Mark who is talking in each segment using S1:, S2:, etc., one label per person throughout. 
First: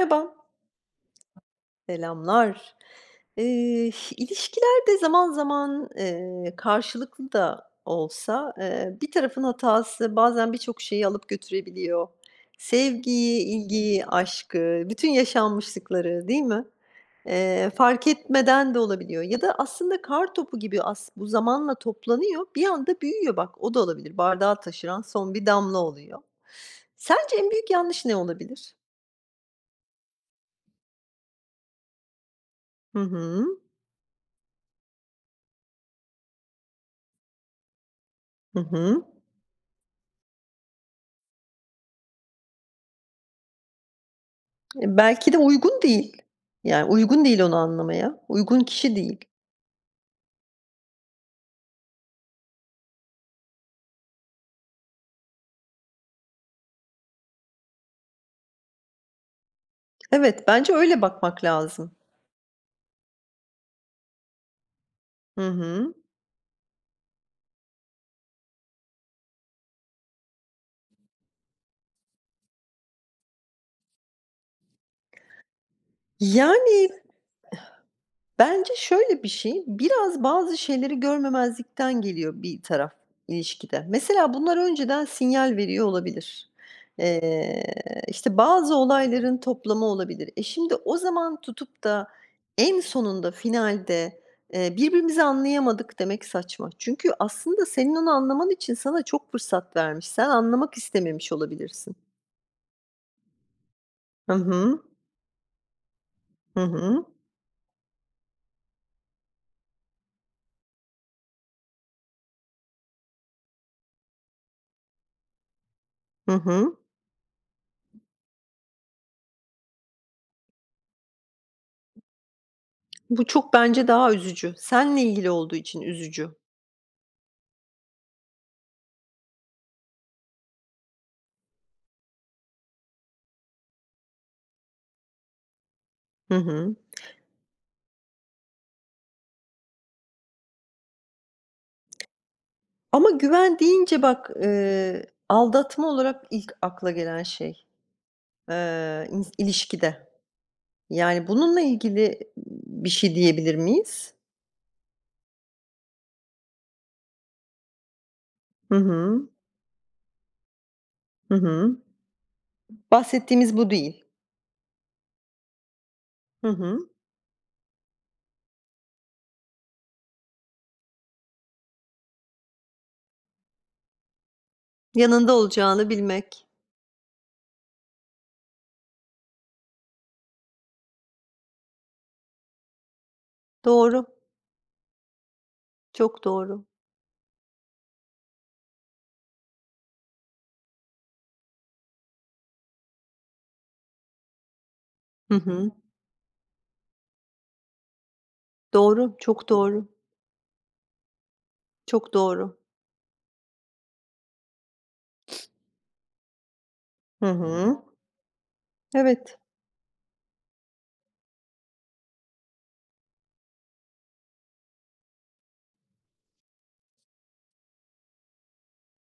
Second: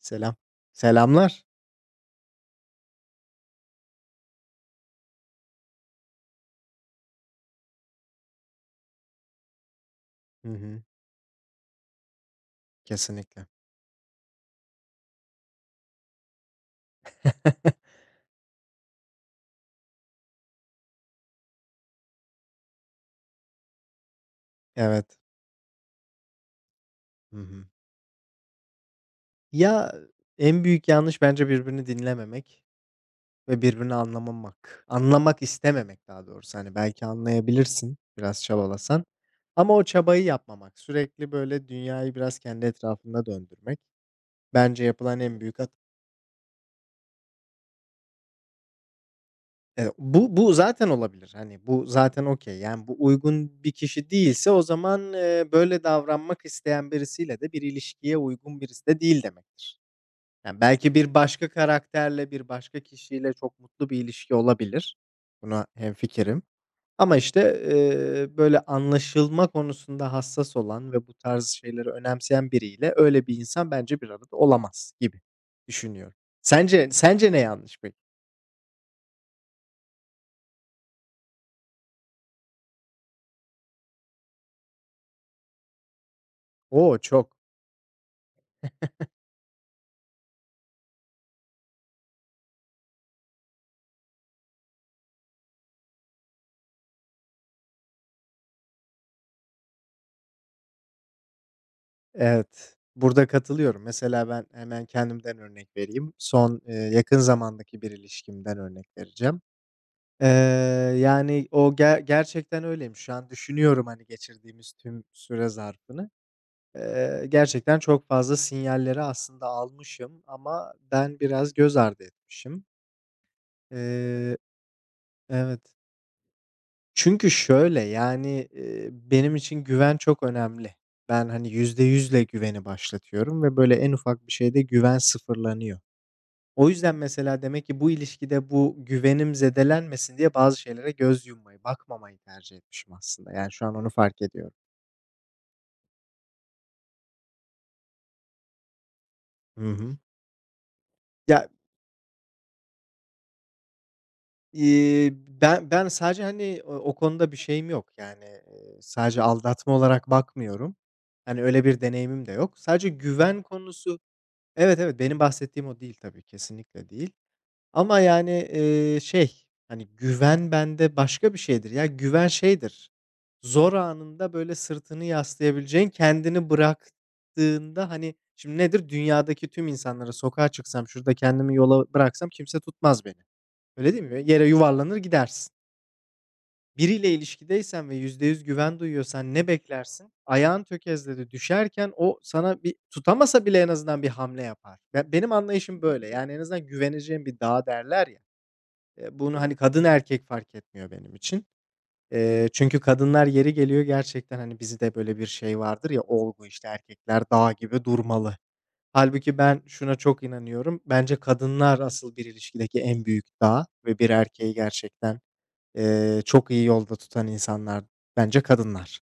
S1: Selam. Selamlar.
S2: Selamlar. Eee, ilişkilerde zaman zaman, karşılıklı da olsa, bir tarafın hatası
S1: Hı
S2: bazen birçok
S1: hı.
S2: şeyi alıp götürebiliyor. Sevgiyi,
S1: Kesinlikle.
S2: ilgiyi, aşkı, bütün yaşanmışlıkları, değil mi? Eee, fark etmeden de olabiliyor ya da aslında kar topu gibi bu zamanla toplanıyor, bir anda büyüyor bak, o da olabilir. Bardağı taşıran
S1: Evet.
S2: son bir damla oluyor.
S1: Hı
S2: Sence en
S1: hı.
S2: büyük yanlış ne olabilir?
S1: Ya, en büyük yanlış bence birbirini dinlememek
S2: Hı hı.
S1: ve birbirini anlamamak. Anlamak istememek daha doğrusu. Hani, belki anlayabilirsin biraz
S2: Hı
S1: çabalasan
S2: hı.
S1: ama o çabayı yapmamak. Sürekli, böyle, dünyayı biraz kendi etrafında döndürmek bence
S2: E,
S1: yapılan
S2: belki de
S1: en büyük hata.
S2: uygun değil. Yani uygun değil onu anlamaya. Uygun kişi değil.
S1: Bu zaten olabilir. Hani, bu zaten okay. Yani, bu uygun bir kişi değilse o zaman, böyle davranmak isteyen birisiyle de bir ilişkiye uygun birisi de değil demektir.
S2: Evet,
S1: Yani,
S2: bence
S1: belki
S2: öyle
S1: bir
S2: bakmak
S1: başka
S2: lazım.
S1: karakterle, bir başka kişiyle çok mutlu bir ilişki olabilir.
S2: Hı
S1: Buna
S2: hı.
S1: hemfikirim ama, işte, böyle anlaşılma konusunda hassas olan ve bu tarz şeyleri önemseyen biriyle öyle bir insan bence bir arada olamaz gibi düşünüyorum.
S2: Yani,
S1: Sence ne yanlış peki?
S2: Bence şöyle bir şey, biraz bazı şeyleri görmemezlikten geliyor bir taraf ilişkide. Mesela bunlar önceden sinyal veriyor olabilir.
S1: O, çok.
S2: Eee, işte, bazı olayların toplamı olabilir. E, şimdi o zaman tutup da en sonunda finalde, "Birbirimizi anlayamadık." demek saçma. Çünkü aslında senin onu anlaman için sana çok fırsat vermiş. Sen anlamak istememiş olabilirsin.
S1: Evet, burada katılıyorum. Mesela
S2: Hı
S1: ben
S2: hı.
S1: hemen kendimden örnek vereyim. Son,
S2: Hı hı.
S1: yakın zamandaki bir ilişkimden örnek vereceğim. Eee, Yani, o gerçekten öyleymiş. Şu an düşünüyorum, hani, geçirdiğimiz tüm süre zarfını.
S2: Hı hı.
S1: Gerçekten çok fazla sinyalleri aslında almışım ama ben biraz göz ardı etmişim.
S2: Bu çok bence daha
S1: Eee
S2: üzücü. Seninle ilgili olduğu
S1: Evet.
S2: için üzücü.
S1: Çünkü şöyle, yani, benim için güven çok önemli. Ben, hani, yüzde yüzle güveni başlatıyorum ve böyle en ufak bir şeyde güven sıfırlanıyor.
S2: Hı
S1: O
S2: hı.
S1: yüzden mesela demek ki bu ilişkide bu güvenim zedelenmesin diye bazı şeylere göz yummayı, bakmamayı tercih etmişim
S2: Ama
S1: aslında. Yani
S2: güven
S1: şu an onu
S2: deyince
S1: fark
S2: bak,
S1: ediyorum.
S2: aldatma olarak ilk akla gelen şey, ins
S1: Hı hı.
S2: ilişkide. Yani
S1: Ya,
S2: bununla ilgili bir şey diyebilir miyiz?
S1: iii, ben sadece, hani, o konuda bir şeyim yok. Yani,
S2: Hı
S1: sadece
S2: hı.
S1: aldatma olarak bakmıyorum.
S2: Hı
S1: Hani, öyle
S2: hı.
S1: bir deneyimim de yok. Sadece güven
S2: Bahsettiğimiz bu
S1: konusu.
S2: değil.
S1: Evet, evet, benim bahsettiğim o değil tabii,
S2: Hı
S1: kesinlikle
S2: hı.
S1: değil. Ama yani, şey, hani, güven bende başka bir şeydir ya. Güven şeydir, zor anında, böyle, sırtını
S2: Yanında
S1: yaslayabileceğin,
S2: olacağını bilmek.
S1: kendini bıraktığında, hani, şimdi nedir? Dünyadaki tüm insanlara sokağa çıksam, şurada kendimi yola bıraksam kimse tutmaz beni. Öyle değil
S2: Doğru,
S1: mi? Yere yuvarlanır gidersin.
S2: çok doğru.
S1: Biriyle ilişkideysen ve %100 güven duyuyorsan ne beklersin? Ayağın tökezledi, düşerken o sana bir tutamasa bile en azından bir hamle yapar. Benim
S2: Hı hı.
S1: anlayışım böyle. Yani en azından güveneceğin bir dağ derler ya.
S2: Doğru,
S1: Bunu
S2: çok
S1: hani kadın
S2: doğru,
S1: erkek fark etmiyor benim için.
S2: çok doğru.
S1: Çünkü kadınlar yeri geliyor gerçekten hani bizde böyle bir şey vardır ya olgu işte erkekler
S2: Hı
S1: dağ
S2: hı.
S1: gibi durmalı.
S2: Evet.
S1: Halbuki ben şuna çok inanıyorum. Bence kadınlar asıl bir ilişkideki en büyük dağ ve bir erkeği gerçekten, çok iyi yolda tutan insanlar bence kadınlar.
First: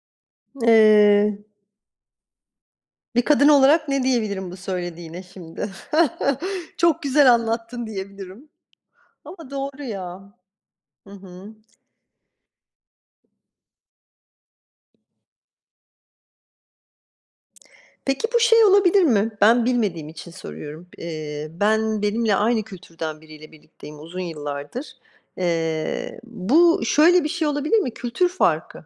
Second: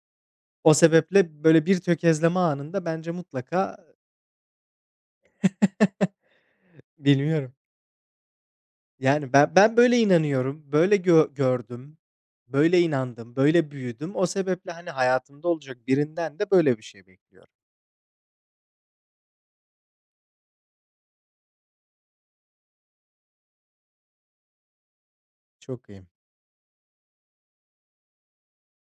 S1: O sebeple
S2: Eee,
S1: böyle bir tökezleme anında bence
S2: bir kadın
S1: mutlaka.
S2: olarak ne diyebilirim bu söylediğine şimdi? Çok güzel
S1: Bilmiyorum.
S2: anlattın diyebilirim.
S1: Yani
S2: Ama
S1: ben
S2: doğru
S1: böyle
S2: ya.
S1: inanıyorum, böyle
S2: Hı hı.
S1: gördüm, böyle inandım, böyle büyüdüm. O sebeple, hani, hayatımda olacak birinden de böyle bir şey bekliyorum.
S2: Peki bu şey olabilir mi? Ben bilmediğim için soruyorum. Ben benimle aynı kültürden biriyle birlikteyim uzun yıllardır.
S1: Çok iyi.
S2: Bu şöyle bir şey olabilir mi? Kültür farkı.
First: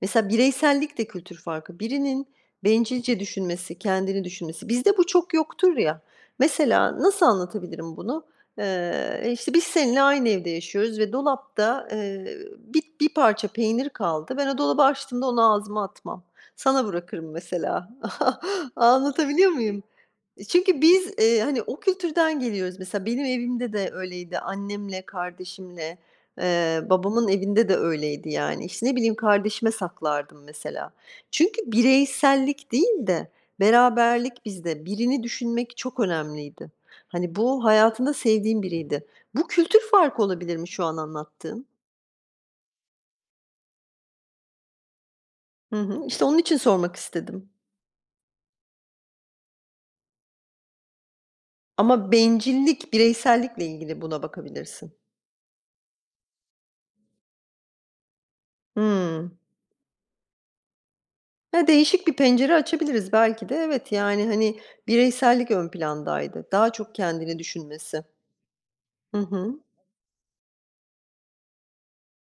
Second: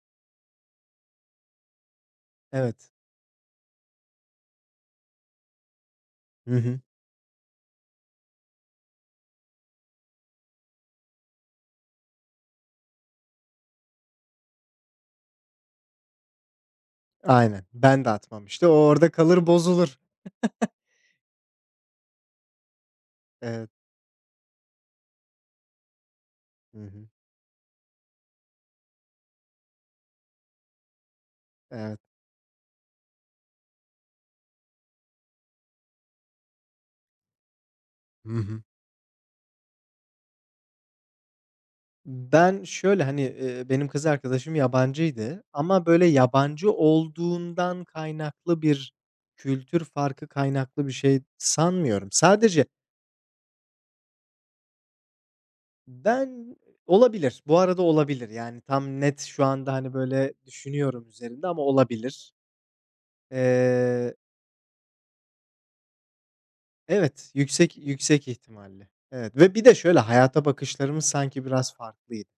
S2: Mesela bireysellik de kültür farkı. Birinin
S1: Evet.
S2: bencilce düşünmesi, kendini düşünmesi. Bizde bu çok yoktur ya.
S1: Hı hı.
S2: Mesela nasıl anlatabilirim bunu? İşte biz seninle aynı evde yaşıyoruz ve dolapta, bir parça peynir kaldı. Ben o dolabı açtığımda onu ağzıma atmam. Sana bırakırım
S1: Aynen.
S2: mesela.
S1: Ben de atmam işte. O orada kalır,
S2: Anlatabiliyor muyum?
S1: bozulur.
S2: Çünkü biz, hani, o kültürden geliyoruz. Mesela benim
S1: Evet.
S2: evimde de öyleydi. Annemle, kardeşimle,
S1: Hı hı.
S2: Babamın evinde de öyleydi yani. İşte, ne bileyim, kardeşime saklardım mesela. Çünkü
S1: Evet.
S2: bireysellik değil de beraberlik bizde. Birini düşünmek çok önemliydi. Hani, bu hayatında
S1: Hı hı.
S2: sevdiğim biriydi. Bu kültür farkı olabilir mi şu an anlattığım?
S1: Ben şöyle, hani, benim kız arkadaşım yabancıydı
S2: Hı
S1: ama
S2: hı.
S1: böyle
S2: İşte, onun için
S1: yabancı
S2: sormak istedim.
S1: olduğundan kaynaklı bir kültür farkı kaynaklı bir şey sanmıyorum.
S2: Ama
S1: Sadece
S2: bencillik bireysellikle ilgili buna bakabilirsin.
S1: ben. Olabilir, bu arada olabilir. Yani tam net
S2: Hımm.
S1: şu anda, hani, böyle düşünüyorum üzerinde ama
S2: Ya, değişik bir
S1: olabilir.
S2: pencere açabiliriz belki de. Evet,
S1: Eee,
S2: yani, hani, bireysellik ön plandaydı. Daha çok
S1: evet,
S2: kendini
S1: yüksek
S2: düşünmesi.
S1: yüksek ihtimalle.
S2: Hı
S1: Evet ve
S2: hı.
S1: bir de şöyle hayata bakışlarımız sanki biraz farklıydı.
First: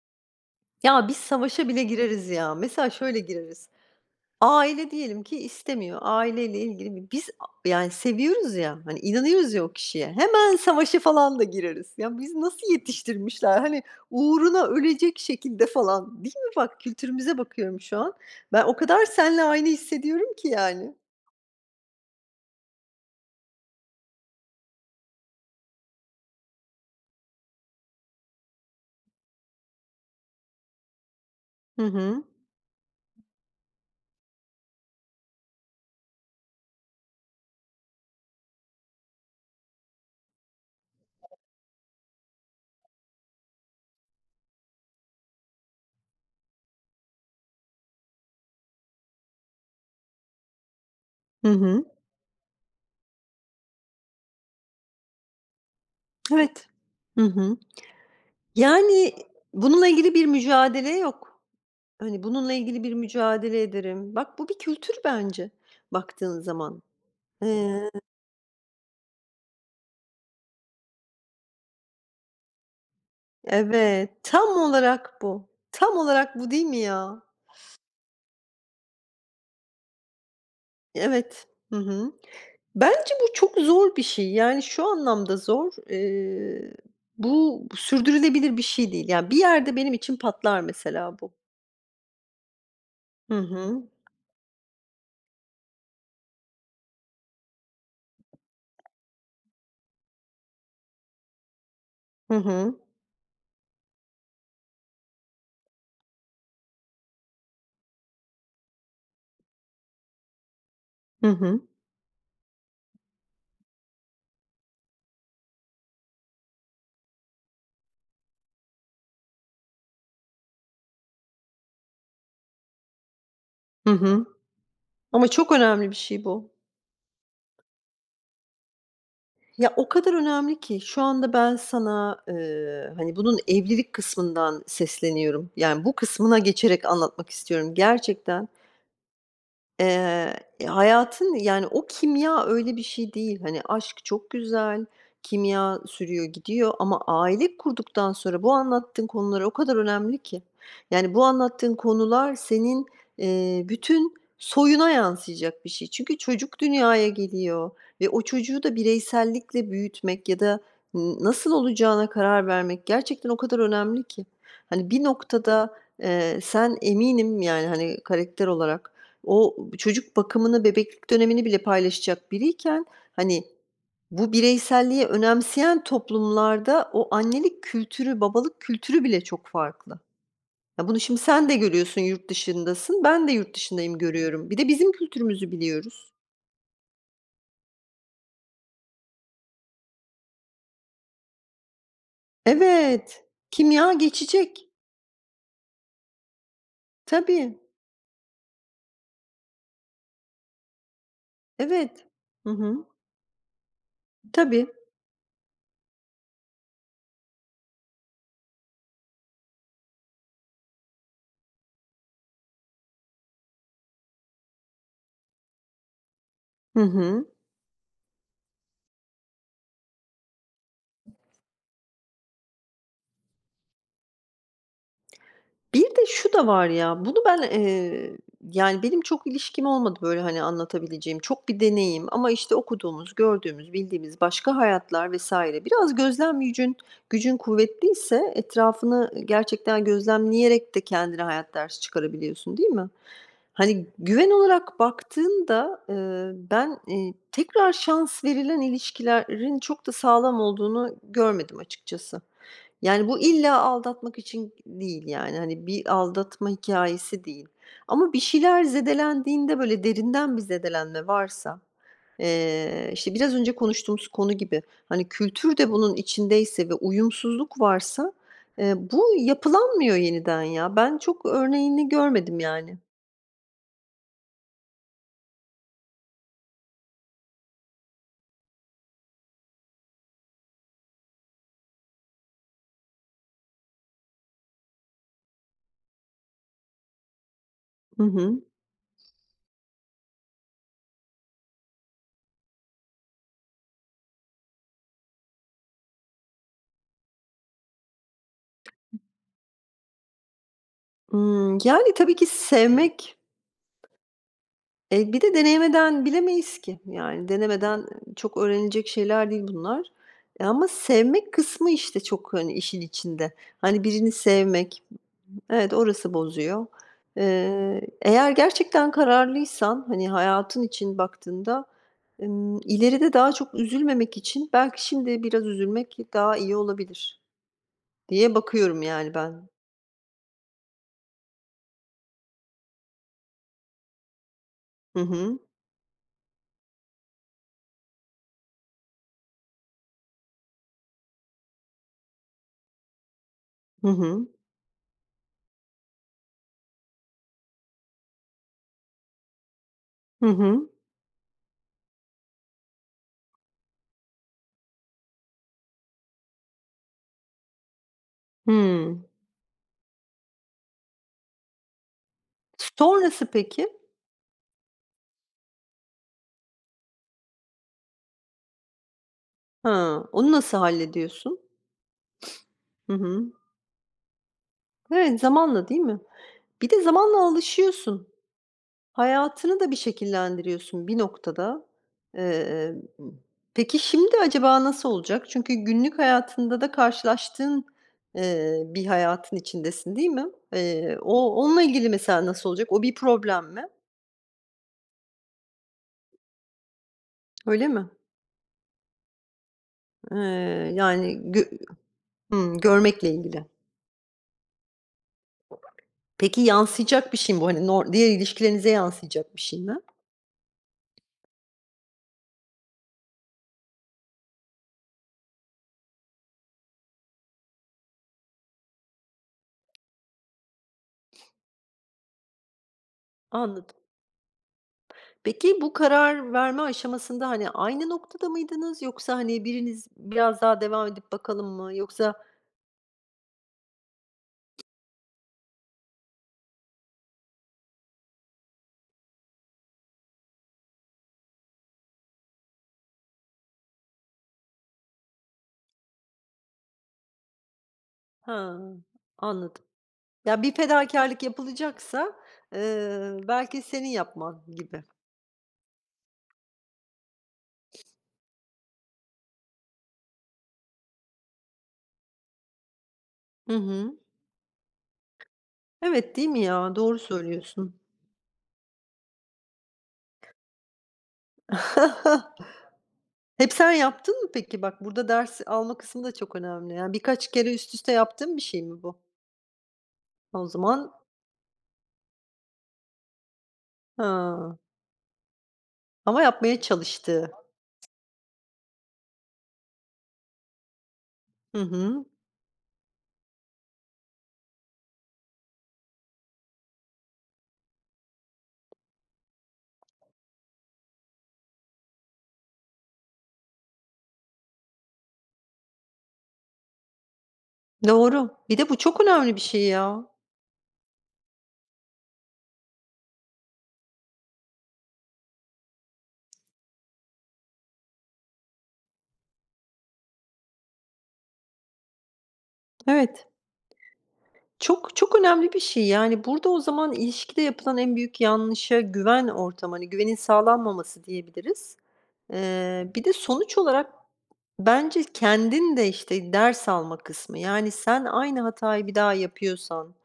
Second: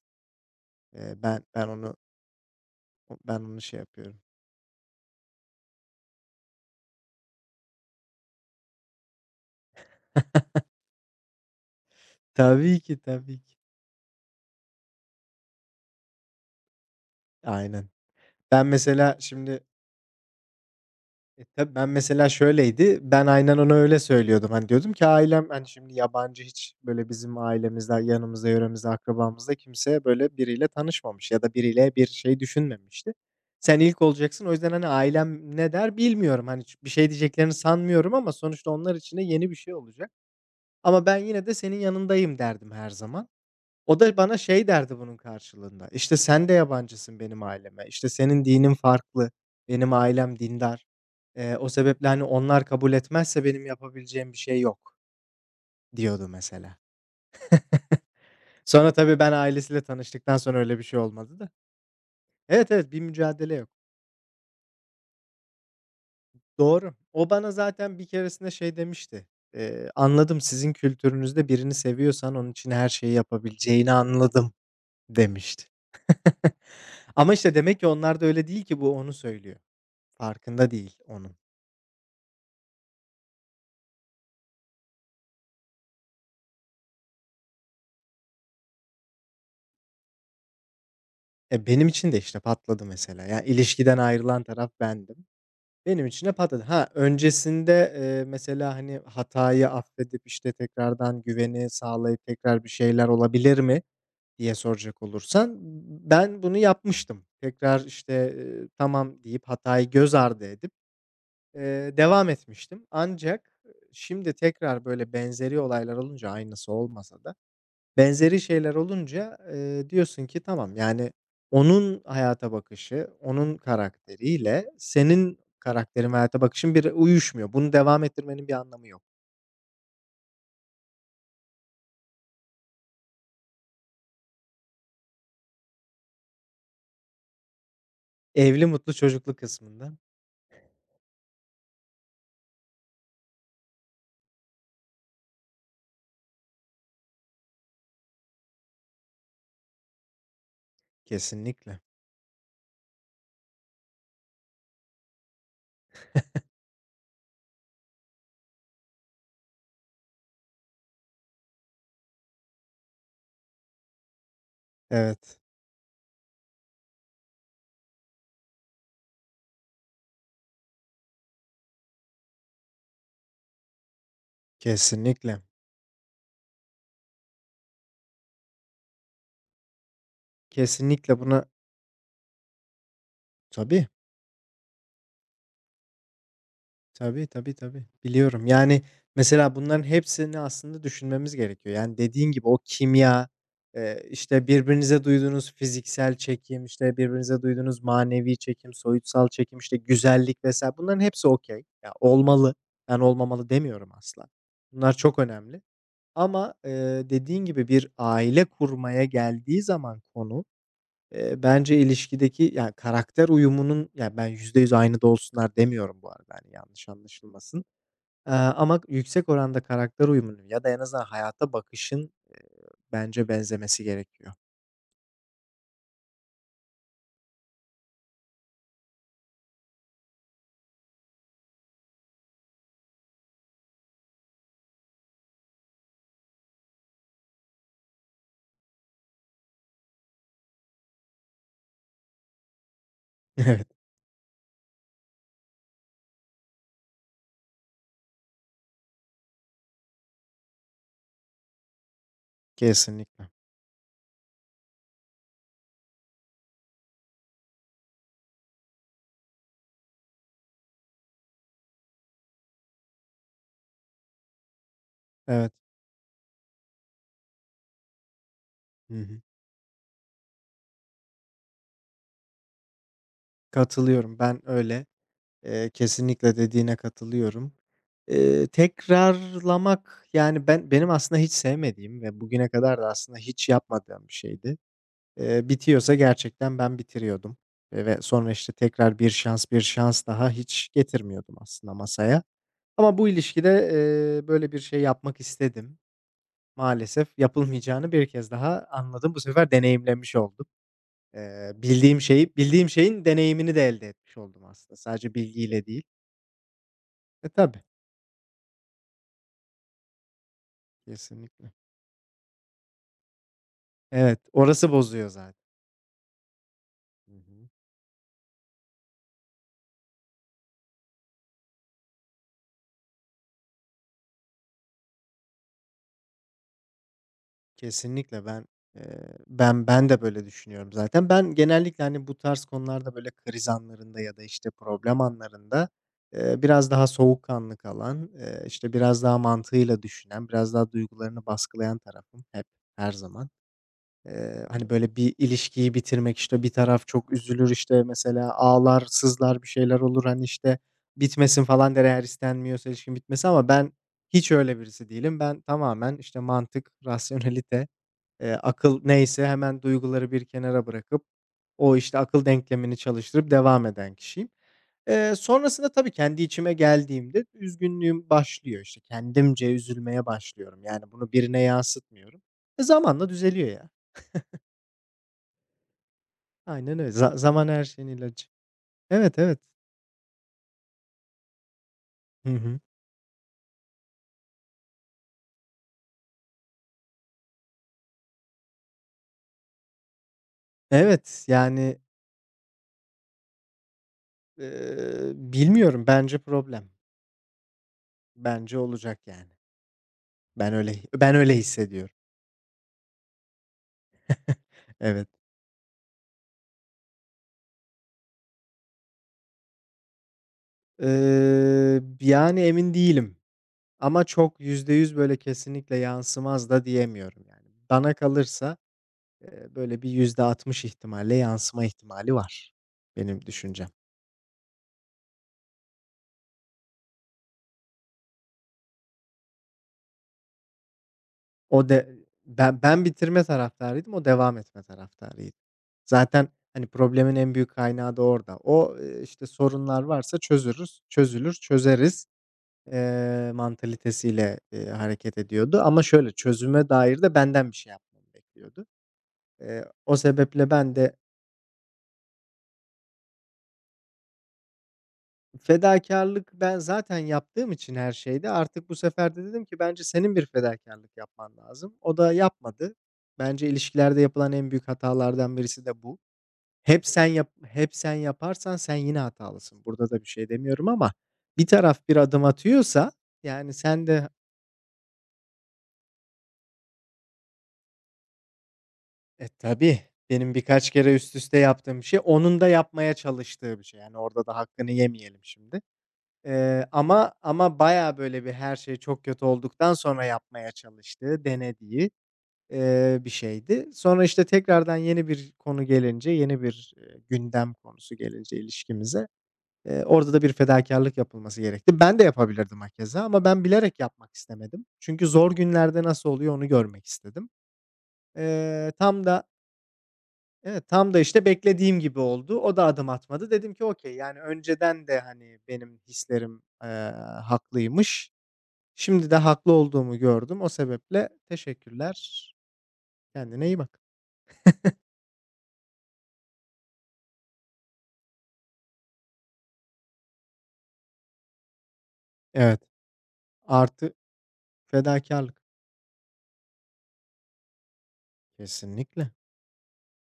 S2: Ya,
S1: Eee,
S2: biz
S1: ben ben
S2: savaşa bile
S1: onu
S2: gireriz ya. Mesela şöyle
S1: ben onu
S2: gireriz:
S1: şey yapıyorum.
S2: Aile diyelim ki istemiyor. Aileyle ilgili bir biz a yani seviyoruz ya, hani, inanıyoruz ya o kişiye. Hemen savaşa falan da gireriz. Ya, biz nasıl
S1: Tabii ki, tabii ki.
S2: yetiştirmişler? Hani, uğruna ölecek şekilde falan, değil mi? Bak, kültürümüze bakıyorum
S1: Aynen.
S2: şu an. Ben
S1: Ben
S2: o kadar
S1: mesela
S2: seninle
S1: şimdi
S2: aynı hissediyorum ki yani.
S1: e, Tabii ben mesela şöyleydi, ben aynen ona öyle söylüyordum. Hani diyordum ki ailem, hani, şimdi yabancı hiç böyle bizim ailemizde, yanımızda, yöremizde, akrabamızda kimse böyle biriyle tanışmamış ya da
S2: Hı
S1: biriyle bir
S2: hı.
S1: şey düşünmemişti. Sen ilk olacaksın. O yüzden, hani, ailem ne der bilmiyorum. Hani, bir şey diyeceklerini sanmıyorum ama sonuçta onlar için de yeni bir şey olacak. Ama ben yine de senin yanındayım derdim her zaman. O da bana şey derdi bunun karşılığında, İşte "Sen de yabancısın benim aileme, İşte senin dinin farklı, benim ailem dindar.
S2: Hı
S1: O
S2: hı.
S1: sebeple, hani, onlar kabul etmezse benim yapabileceğim bir şey yok." diyordu
S2: Evet.
S1: mesela.
S2: Hı hı.
S1: Sonra
S2: Yani,
S1: tabii ben ailesiyle
S2: bununla ilgili bir
S1: tanıştıktan sonra öyle bir
S2: mücadele
S1: şey olmadı
S2: yok.
S1: da.
S2: Hani, bununla
S1: Evet,
S2: ilgili
S1: evet,
S2: bir
S1: bir mücadele
S2: mücadele
S1: yok.
S2: ederim. Bak, bu bir kültür bence baktığın zaman.
S1: Doğru. O bana
S2: Eee,
S1: zaten bir keresinde şey demişti, "Anladım, sizin kültürünüzde birini seviyorsan onun için her şeyi yapabileceğini
S2: evet, tam
S1: anladım."
S2: olarak bu.
S1: demişti.
S2: Tam olarak bu değil mi ya?
S1: Ama, işte, demek ki onlar da öyle değil ki bu onu söylüyor. Farkında değil onun.
S2: Evet. Hı hı. Bence bu çok zor bir şey. Yani, şu anlamda zor, bu sürdürülebilir bir şey değil. Yani, bir yerde benim için patlar mesela bu.
S1: E, benim için de, işte, patladı mesela.
S2: Hı
S1: Yani
S2: hı.
S1: ilişkiden ayrılan taraf bendim. Benim için de patladı. Ha, öncesinde, mesela, hani, hatayı affedip, işte, tekrardan güveni sağlayıp
S2: Hı
S1: tekrar bir
S2: hı.
S1: şeyler olabilir mi diye soracak olursan, ben bunu yapmıştım. Tekrar, işte, tamam deyip hatayı göz ardı edip,
S2: Hı hı.
S1: devam etmiştim. Ancak, şimdi tekrar böyle benzeri olaylar olunca aynısı olmasa da. Benzeri şeyler olunca, diyorsun ki tamam, yani, onun hayata bakışı, onun
S2: Hı hı.
S1: karakteriyle
S2: Ama
S1: senin
S2: çok önemli bir
S1: karakterin ve
S2: şey
S1: hayata
S2: bu.
S1: bakışın bir uyuşmuyor. Bunu devam ettirmenin bir anlamı yok.
S2: Ya, o kadar önemli ki şu anda ben sana, hani, bunun evlilik kısmından sesleniyorum. Yani, bu kısmına geçerek anlatmak istiyorum. Gerçekten
S1: Evli, mutlu, çocuklu kısmında
S2: Eee, hayatın yani o kimya öyle bir şey değil. Hani, aşk çok güzel, kimya sürüyor gidiyor ama aile kurduktan sonra bu anlattığın konular o kadar önemli ki. Yani bu anlattığın
S1: kesinlikle.
S2: konular senin, bütün soyuna yansıyacak bir şey. Çünkü çocuk dünyaya geliyor ve o çocuğu da bireysellikle büyütmek ya da nasıl olacağına karar vermek gerçekten o kadar önemli ki. Hani, bir
S1: Evet,
S2: noktada, sen eminim yani, hani, karakter olarak o çocuk bakımını, bebeklik dönemini bile paylaşacak biriyken, hani, bu bireyselliği
S1: kesinlikle.
S2: önemseyen toplumlarda o annelik kültürü, babalık kültürü bile çok farklı. Ya, bunu
S1: Kesinlikle
S2: şimdi
S1: buna.
S2: sen de görüyorsun, yurt dışındasın. Ben de yurt
S1: Tabii.
S2: dışındayım, görüyorum. Bir de bizim kültürümüzü biliyoruz.
S1: Tabii, tabii, tabii. Biliyorum. Yani, mesela bunların hepsini aslında düşünmemiz gerekiyor. Yani, dediğin gibi o
S2: Evet,
S1: kimya,
S2: kimya
S1: işte,
S2: geçecek.
S1: birbirinize duyduğunuz fiziksel çekim, işte, birbirinize
S2: Tabii,
S1: duyduğunuz manevi çekim, soyutsal çekim, işte, güzellik vesaire bunların hepsi okay. Ya,
S2: evet. Hı
S1: olmalı.
S2: hı.
S1: Ben olmamalı demiyorum asla.
S2: Tabii.
S1: Bunlar çok önemli ama, dediğin gibi bir aile kurmaya geldiği zaman konu. Bence ilişkideki, yani, karakter uyumunun, ya, ben %100 aynı da olsunlar demiyorum bu arada, hani,
S2: Hı
S1: yanlış
S2: hı.
S1: anlaşılmasın. Ama yüksek oranda karakter uyumunun ya da en azından hayata bakışın, bence benzemesi gerekiyor.
S2: Bir de şu da var ya, bunu ben, yani, benim çok ilişkim olmadı böyle, hani, anlatabileceğim çok bir deneyim ama, işte, okuduğumuz, gördüğümüz, bildiğimiz başka hayatlar vs. Biraz gözlem gücün kuvvetliyse etrafını gerçekten gözlemleyerek de kendine hayat dersi çıkarabiliyorsun, değil mi?
S1: Evet,
S2: Hani, güven olarak baktığında, ben, tekrar şans verilen ilişkilerin çok da sağlam olduğunu görmedim açıkçası. Yani bu
S1: kesinlikle.
S2: illa aldatmak için değil yani, hani, bir aldatma hikâyesi değil. Ama bir şeyler zedelendiğinde, böyle, derinden bir zedelenme varsa, işte, biraz önce konuştuğumuz konu gibi, hani,
S1: Evet.
S2: kültür de bunun içindeyse ve uyumsuzluk varsa,
S1: Hı
S2: bu
S1: hı.
S2: yapılanmıyor yeniden ya. Ben çok örneğini görmedim yani.
S1: Katılıyorum. Ben öyle. Kesinlikle dediğine katılıyorum. Tekrarlamak, yani, benim aslında hiç sevmediğim ve bugüne kadar da aslında hiç yapmadığım bir şeydi. Bitiyorsa gerçekten ben bitiriyordum, ve
S2: Hı
S1: sonra,
S2: hı.
S1: işte, tekrar bir şans daha hiç getirmiyordum aslında masaya. Ama bu ilişkide, böyle bir şey yapmak istedim. Maalesef yapılmayacağını bir kez daha anladım. Bu sefer deneyimlemiş oldum.
S2: Yani, tabii ki
S1: Bildiğim şeyin
S2: sevmek.
S1: deneyimini de elde etmiş oldum aslında.
S2: Eee,
S1: Sadece
S2: bir de
S1: bilgiyle değil.
S2: deneyimeden bilemeyiz ki.
S1: E,
S2: Yani
S1: tabii,
S2: denemeden çok öğrenilecek şeyler değil bunlar. E, ama sevmek
S1: kesinlikle.
S2: kısmı işte çok, hani, işin içinde. Hani, birini
S1: Evet, orası
S2: sevmek,
S1: bozuyor zaten.
S2: evet, orası bozuyor.
S1: Hı hı.
S2: Eğer gerçekten kararlıysan, hani, hayatın için baktığında, ileride daha çok üzülmemek için belki şimdi biraz üzülmek daha iyi olabilir
S1: Kesinlikle,
S2: diye
S1: ben,
S2: bakıyorum
S1: eee,
S2: yani ben.
S1: ben ben de böyle düşünüyorum zaten. Ben genellikle, hani, bu tarz konularda böyle kriz anlarında ya da, işte,
S2: Hı
S1: problem
S2: hı.
S1: anlarında, biraz daha soğukkanlı kalan, işte, biraz daha mantığıyla düşünen, biraz daha duygularını baskılayan tarafım hep, her zaman.
S2: Hı hı.
S1: Hani, böyle bir ilişkiyi bitirmek, işte, bir taraf çok üzülür, işte, mesela ağlar, sızlar, bir şeyler olur, hani,
S2: Hı
S1: işte,
S2: hı.
S1: bitmesin falan der eğer istenmiyorsa ilişkinin bitmesi ama ben hiç öyle birisi değilim. Ben tamamen, işte, mantık, rasyonelite. Akıl
S2: Hımm.
S1: neyse hemen duyguları bir kenara bırakıp o, işte, akıl denklemini
S2: Sonrası
S1: çalıştırıp devam
S2: peki?
S1: eden kişiyim. Sonrasında tabii kendi içime geldiğimde üzgünlüğüm başlıyor. İşte, kendimce
S2: Ha,
S1: üzülmeye
S2: onu nasıl
S1: başlıyorum. Yani bunu
S2: hallediyorsun?
S1: birine yansıtmıyorum. E,
S2: Hı
S1: zamanla
S2: hı.
S1: düzeliyor ya.
S2: Evet, zamanla değil mi? Bir
S1: Aynen
S2: de
S1: öyle.
S2: zamanla
S1: Zaman her şeyin
S2: alışıyorsun.
S1: ilacı. Evet, evet.
S2: Hayatını da bir şekillendiriyorsun bir noktada.
S1: Hı hı.
S2: Eee, peki şimdi acaba nasıl olacak? Çünkü günlük hayatında da karşılaştığın, bir hayatın içindesin değil mi?
S1: Evet,
S2: O onunla
S1: yani,
S2: ilgili mesela nasıl olacak? O bir problem mi?
S1: bilmiyorum bence problem.
S2: Öyle mi?
S1: Bence olacak yani.
S2: Eee,
S1: Ben öyle ben
S2: yani
S1: öyle hissediyorum.
S2: görmekle ilgili.
S1: Evet.
S2: Peki yansıyacak bir şey mi bu? Hani nor diğer ilişkilerinize yansıyacak bir şey mi?
S1: Yani emin değilim ama çok %100 böyle kesinlikle yansımaz da diyemiyorum yani. Bana kalırsa, böyle bir %60 ihtimalle yansıma ihtimali var benim düşüncem.
S2: Anladım. Peki, bu karar verme aşamasında, hani, aynı noktada mıydınız yoksa, hani, biriniz biraz daha devam edip bakalım
S1: O
S2: mı
S1: de
S2: yoksa.
S1: Ben bitirme taraftarıydım, o devam etme taraftarıydı. Zaten, hani, problemin en büyük kaynağı da orada. O, işte, sorunlar varsa çözürüz, çözülür, çözeriz, mantalitesiyle, hareket ediyordu ama şöyle, çözüme dair de benden bir şey yapmamı
S2: Ha,
S1: bekliyordu.
S2: anladım.
S1: O
S2: Ya,
S1: sebeple
S2: bir
S1: ben de
S2: fedakârlık yapılacaksa, belki senin yapman gibi.
S1: fedakârlık ben zaten yaptığım için her şeyde artık bu sefer de dedim ki bence senin bir fedakârlık yapman lazım. O da yapmadı. Bence
S2: Hı hı.
S1: ilişkilerde yapılan en büyük hatalardan birisi de bu.
S2: Evet, değil mi ya? Doğru söylüyorsun.
S1: Hep sen yaparsan sen yine hatalısın. Burada da bir şey demiyorum ama bir taraf bir adım atıyorsa,
S2: Hep
S1: yani,
S2: sen
S1: sen de.
S2: yaptın mı peki? Bak, burada ders alma kısmı da çok önemli. Yani, birkaç kere üst üste yaptığın bir şey mi bu?
S1: Tabii benim
S2: O
S1: birkaç
S2: zaman.
S1: kere üst üste yaptığım bir şey, onun da yapmaya çalıştığı bir şey. Yani, orada da
S2: Ha,
S1: hakkını yemeyelim şimdi.
S2: ama yapmaya
S1: Eee, ama
S2: çalıştığı.
S1: ama bayağı, böyle, her şey çok kötü olduktan sonra yapmaya çalıştığı,
S2: Hı
S1: denediği,
S2: hı.
S1: bir şeydi. Sonra, işte, tekrardan yeni bir, gündem konusu gelince ilişkimize, orada da bir fedakârlık yapılması gerekti. Ben de yapabilirdim hakeza ama ben bilerek yapmak istemedim. Çünkü zor günlerde nasıl oluyor onu görmek istedim.
S2: Doğru. Bir de bu çok
S1: Tam da
S2: önemli bir şey ya.
S1: Evet, tam da, işte, beklediğim gibi oldu. O da adım atmadı. Dedim ki, "Okay, yani, önceden de, hani, benim hislerim, haklıymış. Şimdi de haklı olduğumu gördüm. O sebeple teşekkürler.
S2: Evet.
S1: Kendine iyi bak."
S2: Çok, çok önemli bir şey. Yani, burada o zaman ilişkide yapılan en büyük yanlışa güven ortamı, hani, güvenin sağlanmaması diyebiliriz.
S1: Evet,
S2: Bir de sonuç olarak
S1: artı
S2: bence
S1: fedakârlık.
S2: kendin de, işte, ders alma kısmı. Yani, sen aynı hatayı bir
S1: Kesinlikle.
S2: daha yapıyorsan,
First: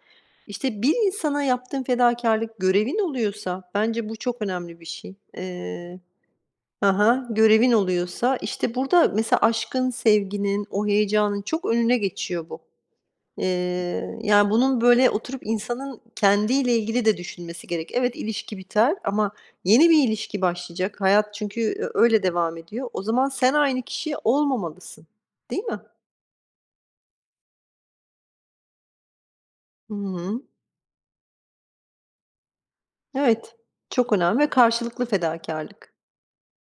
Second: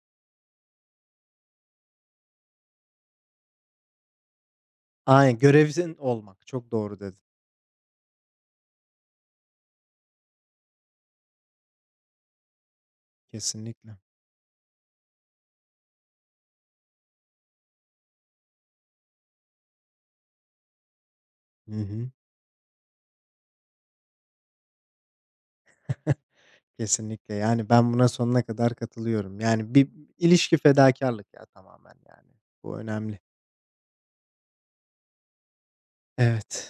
S2: işte, bir insana yaptığın fedakarlık görevin oluyorsa bence bu çok önemli bir şey.
S1: Aynen, görevin olmak. Çok doğru dedin.
S2: Ha, görevin oluyorsa, işte, burada mesela aşkın, sevginin, o heyecanın çok önüne geçiyor bu.
S1: Kesinlikle.
S2: Yani, bunun, böyle, oturup insanın kendiyle ilgili de düşünmesi gerek. Evet, ilişki biter ama yeni bir ilişki başlayacak. Hayat çünkü
S1: Hı
S2: ö
S1: hı.
S2: öyle devam ediyor. O zaman sen aynı kişi olmamalısın, değil mi?
S1: Kesinlikle. Yani, ben buna sonuna kadar katılıyorum. Yani, bir
S2: Hı hı.
S1: ilişki fedakârlık ya tamamen yani. Bu önemli.
S2: Evet, çok önemli ve karşılıklı fedakarlık.
S1: Evet.